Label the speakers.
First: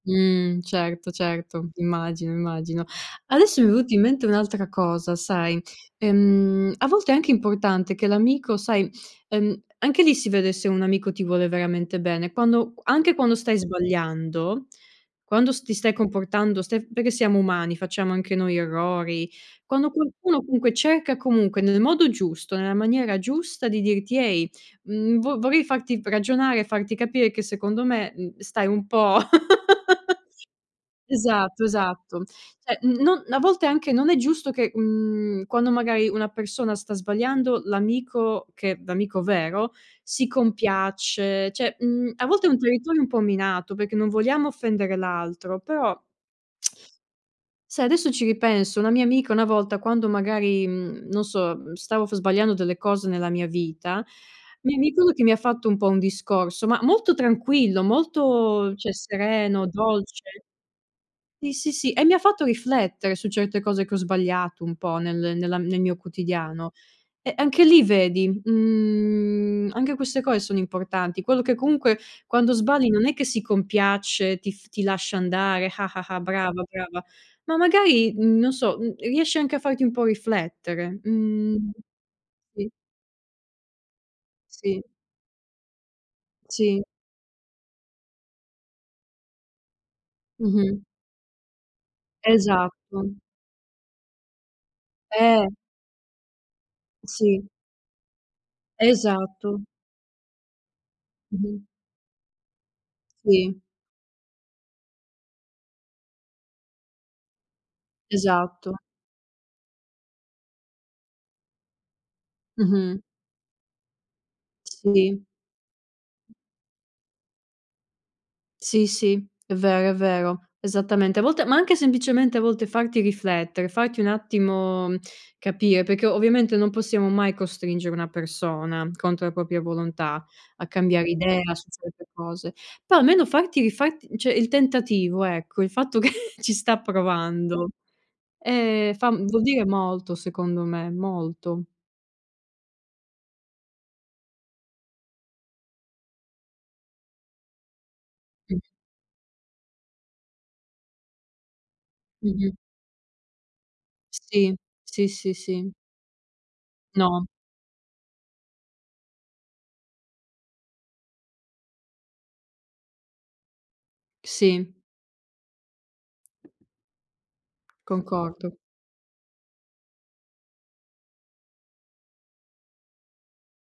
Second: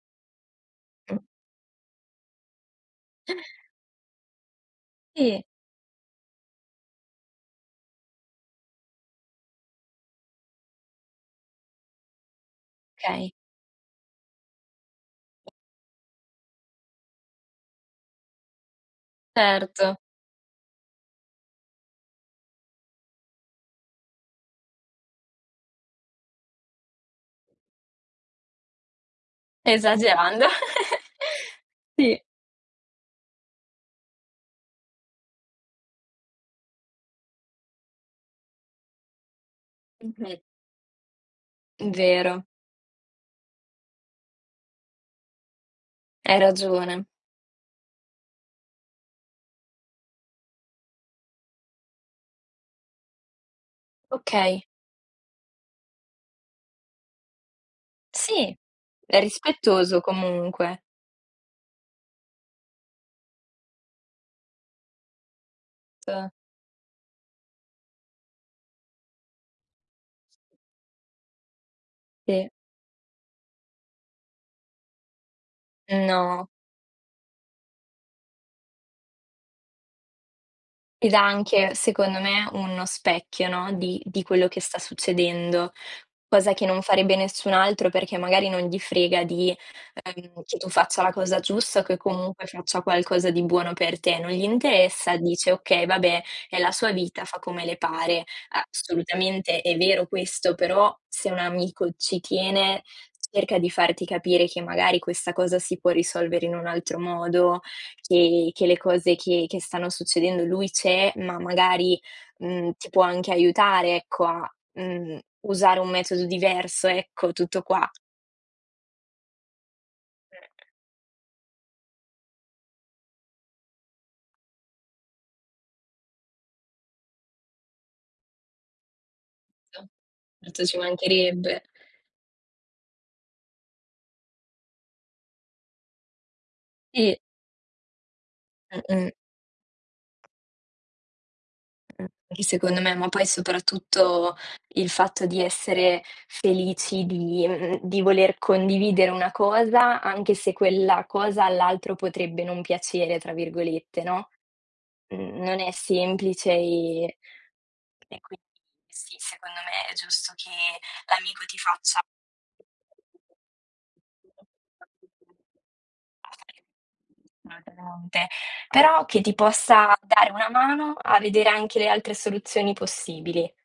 Speaker 1: Mh, certo, certo. Immagino, immagino. Adesso, mi è venuto in mente un'altra cosa
Speaker 2: Sì.
Speaker 1: sai. Ehm, a volte è anche importante che l'amico, sai ehm, anche lì si vede se un amico ti vuole veramente bene quando q anche
Speaker 2: Okay.
Speaker 1: quando stai sbagliando, quando s ti stai comportando, stai perché siamo umani, facciamo anche noi errori, quando
Speaker 2: Erto.
Speaker 1: qualcuno comunque cerca comunque nel modo giusto, nella maniera giusta di dirti: "Ehi, mhmm, vo vorrei farti v ragionare e farti capire che secondo me, mhmm, stai un po'"
Speaker 2: Esagerando.
Speaker 1: esatto,
Speaker 2: Sì.
Speaker 1: esatto. Cioè, mhmm, non a volte anche, non è giusto che, mhmm, quando magari una persona sta sbagliando, l'amico, che l'amico vero, si
Speaker 2: [unintelligible]
Speaker 1: compiace, cioè,
Speaker 2: Mh,
Speaker 1: mhmm, a
Speaker 2: vero.
Speaker 1: volte è un territorio un po' minato, perché non vogliamo offendere l'altro, però
Speaker 2: Hai ragione.
Speaker 1: sai adesso ci ripenso, una mia amica una volta, quando magari, mhmm, non so, mhmm, stavo f sbagliando delle cose nella mia vita,
Speaker 2: Okay.
Speaker 1: mi ricordo che mi ha fatto un po' un discorso, ma molto tranquillo,
Speaker 2: Sì,
Speaker 1: molto cioè
Speaker 2: è
Speaker 1: sereno,
Speaker 2: rispettoso
Speaker 1: dolce.
Speaker 2: comunque.
Speaker 1: Sì, sì, sì, e mi ha fatto riflettere su certe cose che ho sbagliato un po' nel nella nel mio
Speaker 2: [unintelligible]
Speaker 1: quotidiano. E anche lì vedi, mhmm, anche queste cose sono importanti. Quello che comunque
Speaker 2: E
Speaker 1: quando sbagli, non è che si compiace, ti f ti lascia andare:
Speaker 2: No.
Speaker 1: "brava, brava." Ma magari, mhmm, non so, mhmm, riesce anche a farti un po' riflettere,
Speaker 2: Ed
Speaker 1: mhmm,
Speaker 2: anche, secondo me,
Speaker 1: sì.
Speaker 2: uno specchio, no, di di quello che sta
Speaker 1: Sì.
Speaker 2: succedendo. Cosa che
Speaker 1: Sì.
Speaker 2: non farebbe nessun altro, perché magari non gli frega di, ehm, che tu
Speaker 1: Mh-mh.
Speaker 2: faccia la cosa giusta, o che comunque faccia
Speaker 1: Esatto.
Speaker 2: qualcosa di buono per te. Non gli interessa,
Speaker 1: Eh!
Speaker 2: dice: "Okay, vabbè, è la sua vita fa
Speaker 1: Sì.
Speaker 2: come le pare." Assolutamente
Speaker 1: Esatto.
Speaker 2: è vero questo, però se un
Speaker 1: [unintelligible]
Speaker 2: amico ci tiene, cerca
Speaker 1: Sì.
Speaker 2: di farti capire che magari questa cosa si può risolvere in un altro modo, che che le
Speaker 1: Esatto.
Speaker 2: cose che che stanno succedendo lui c'è, ma magari, mhmm, ti
Speaker 1: Mh-mh.
Speaker 2: può anche aiutare ecco a, mhmm,
Speaker 1: Sì.
Speaker 2: usare un metodo diverso, ecco, tutto qua.
Speaker 1: Sì, sì, è vero, è vero, esattamente. A volte ma anche semplicemente, a volte, farti riflettere, farti un attimo capire, perché ovviamente non possiamo mai costringere una persona contro la propria
Speaker 2: [unintelligible]
Speaker 1: volontà,
Speaker 2: Erto,
Speaker 1: a
Speaker 2: ci
Speaker 1: cambiare idea
Speaker 2: mancherebbe.
Speaker 1: su certe cose. Però almeno farti rifarti cioè il tentativo, ecco, il fatto che ci sta
Speaker 2: Sì.
Speaker 1: provando, ehm, fa
Speaker 2: Mh-mh.
Speaker 1: mhmm, vuol dire molto secondo me, molto.
Speaker 2: [unintelligible] Secondo me. Ma poi soprattutto il fatto di essere felici di mhmm, di voler condividere una cosa, anche se quella cosa all'altro potrebbe
Speaker 1: Mh-mh.
Speaker 2: "non piacere," tra virgolette, no,
Speaker 1: Sì, sì, sì,
Speaker 2: mhmm, non è
Speaker 1: sì.
Speaker 2: semplice, e
Speaker 1: No.
Speaker 2: e qui sì, secondo me è giusto che l'amico ti faccia
Speaker 1: Sì.
Speaker 2: [unintelligible]
Speaker 1: Concordo.
Speaker 2: però, che ti possa dare una mano a vedere anche le altre soluzioni possibili.